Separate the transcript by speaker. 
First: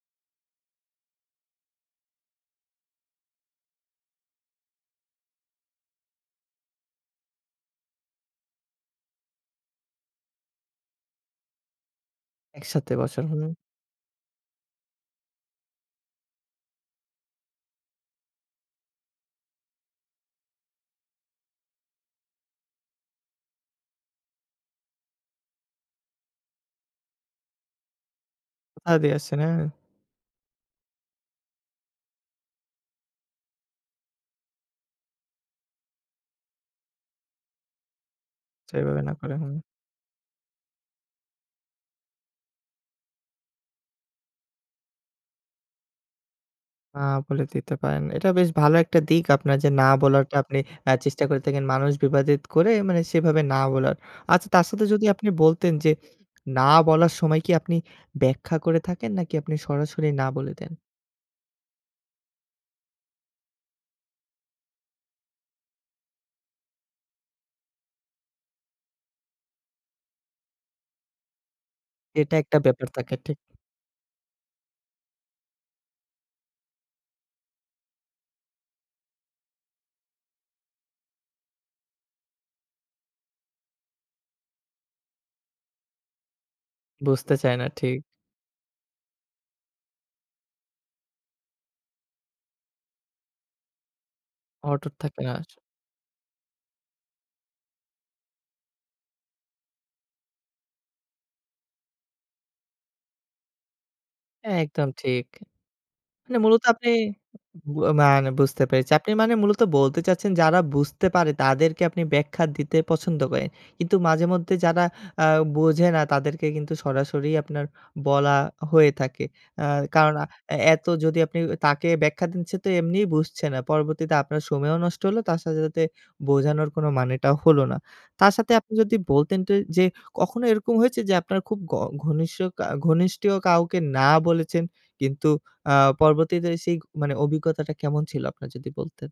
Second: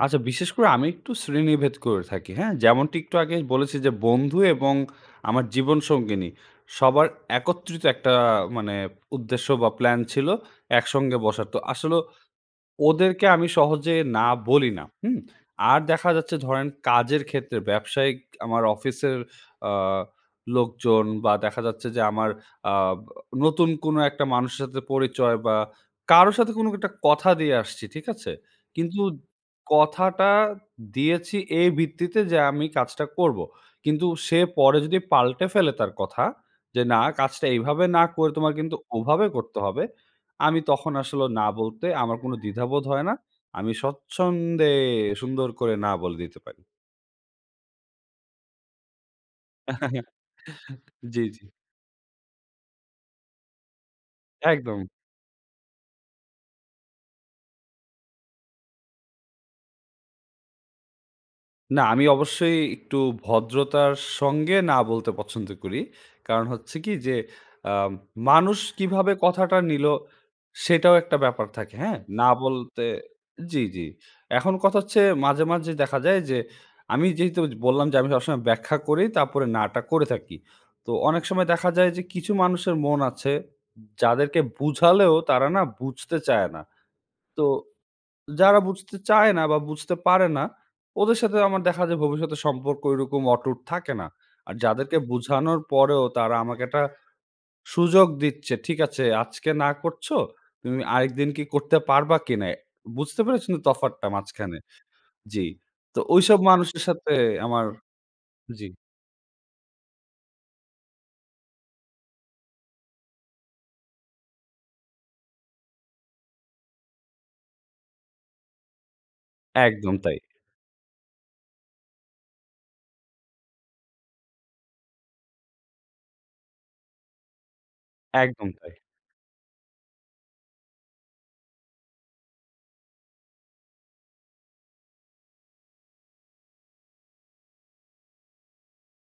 Speaker 1: আচ্ছা, বিশেষ করে আমি একটু শ্রেণীভেদ করে থাকি, হ্যাঁ। যেমনটি একটু আগেই বলেছি যে বন্ধু এবং আমার জীবন সঙ্গিনী সবার একত্রিত একটা মানে উদ্দেশ্য বা প্ল্যান ছিল একসঙ্গে বসার। তো আসলে
Speaker 2: একসাথে বসার।
Speaker 1: ওদেরকে আমি
Speaker 2: হুম।
Speaker 1: সহজে না বলি না, হুম। আর দেখা যাচ্ছে ধরেন কাজের ক্ষেত্রে ব্যবসায়িক আমার অফিসের আ লোকজন বা দেখা যাচ্ছে যে, আমার আ নতুন কোনো একটা মানুষের সাথে পরিচয় বা কারো সাথে কোনো একটা কথা দিয়ে আসছি, ঠিক আছে।
Speaker 2: কথা
Speaker 1: কিন্তু
Speaker 2: দিয়ে আসছেন, হ্যাঁ।
Speaker 1: কথাটা দিয়েছি এই ভিত্তিতে যে আমি কাজটা করবো। কিন্তু সে পরে যদি পাল্টে ফেলে তার কথা, যে না কাজটা এইভাবে না করে তোমার কিন্তু
Speaker 2: যেভাবে না
Speaker 1: ওভাবে
Speaker 2: করেন,
Speaker 1: করতে
Speaker 2: হুম।
Speaker 1: হবে। আমি তখন আসলে না বলতে আমার কোনো দ্বিধাবোধ হয় না আমি স্বচ্ছন্দে সুন্দর করে না বলে দিতে পারি।
Speaker 2: না বলে দিতে পারেন। এটা বেশ ভালো একটা দিক আপনার যে না বলাটা আপনি এ চেষ্টা
Speaker 1: জ্বী,
Speaker 2: করে
Speaker 1: জ্বী।
Speaker 2: থাকেন। মানুষ বিবাদিত করে, মানে সেভাবে না বলার। আচ্ছা, তার সাথে
Speaker 1: একদম।
Speaker 2: যদি আপনি বলতেন যে, না বলার সময় কি আপনি ব্যাখ্যা করে থাকেন নাকি আপনি সরাসরি না বলে দেন?
Speaker 1: না, আমি অবশ্যই একটু ভদ্রতার সঙ্গে না বলতে পছন্দ করি। কারণ হচ্ছে কি যে আম মানুষ কিভাবে কথাটা নিলো সেটাও একটা ব্যাপার থাকে, হ্যাঁ। না
Speaker 2: এটা একটা
Speaker 1: বলতে
Speaker 2: ব্যাপার থাকে, ঠিক।
Speaker 1: জি, জি। এখন কথা হচ্ছে মাঝে, মাঝে দেখা যায় যে, আমি যেহেতু বললাম যে আমি সবসময় ব্যাখ্যা করেই তারপরে না টা করে থাকি। তো অনেক সময় দেখা যায় যে কিছু মানুষের মন আছে, যাদেরকে বুঝালেও তারা না বুঝতে চায় না।
Speaker 2: বুঝতে
Speaker 1: তো
Speaker 2: চায় না, ঠিক।
Speaker 1: যারা বুঝতে চায় না বা বুঝতে পারে না, ওদের সাথে আমার দেখা যায় ভবিষ্যতের সম্পর্ক ঐরকম অটুট থাকে না। আর
Speaker 2: অটুট
Speaker 1: যাদেরকে
Speaker 2: থাকার।
Speaker 1: বুঝানোর পরেও তারা আমাকে একটা সুযোগ দিচ্ছে, ঠিক আছে, আজকে না করছ। তুমি আরেকদিন কি করতে পারবা কিনা? বুঝতে পেরেছেন তো তফাৎটা মাঝখানে।
Speaker 2: একদম ঠিক।
Speaker 1: জ্বি। তো
Speaker 2: মানে
Speaker 1: ঐসব
Speaker 2: মূলত
Speaker 1: মানুষের
Speaker 2: আপনি
Speaker 1: সাথে আমার
Speaker 2: ম মানে বুঝতে
Speaker 1: জি।
Speaker 2: পেরেছি। আপনি মানে মূলত বলতে চাচ্ছেন, যারা বুঝতে পারে তাদেরকে আপনি ব্যাখ্যা দিতে পছন্দ করেন। কিন্তু মাঝেমধ্যে যারা আ বোঝে না তাদেরকে কিন্তু সরাসরি আপনার বলা হয়ে থাকে। আ
Speaker 1: একদম
Speaker 2: কারণ
Speaker 1: তাই।
Speaker 2: এ এত যদি আপনি তাকে ব্যাখ্যা দিচ্ছেন তো এমনিই বুঝছে না। পরবর্তীতে আপনার সময়ও নষ্ট হলো; তার সাথে, সাথে বোঝানোর কোন মানেটাও হল না। তার
Speaker 1: একদম
Speaker 2: সাথে
Speaker 1: তাই।
Speaker 2: আপনি যদি বলতেন ট যে কখনো এরকম হয়েছে যে আপনার খুব ক ঘনিষ্ঠ কা ঘনিষ্ঠীয় কাউকে না বলেছেন। কিন্তু আ পরবর্তীতে সেই মানে অভিজ্ঞতাটা কেমন ছিল আপনার যদি বলতেন?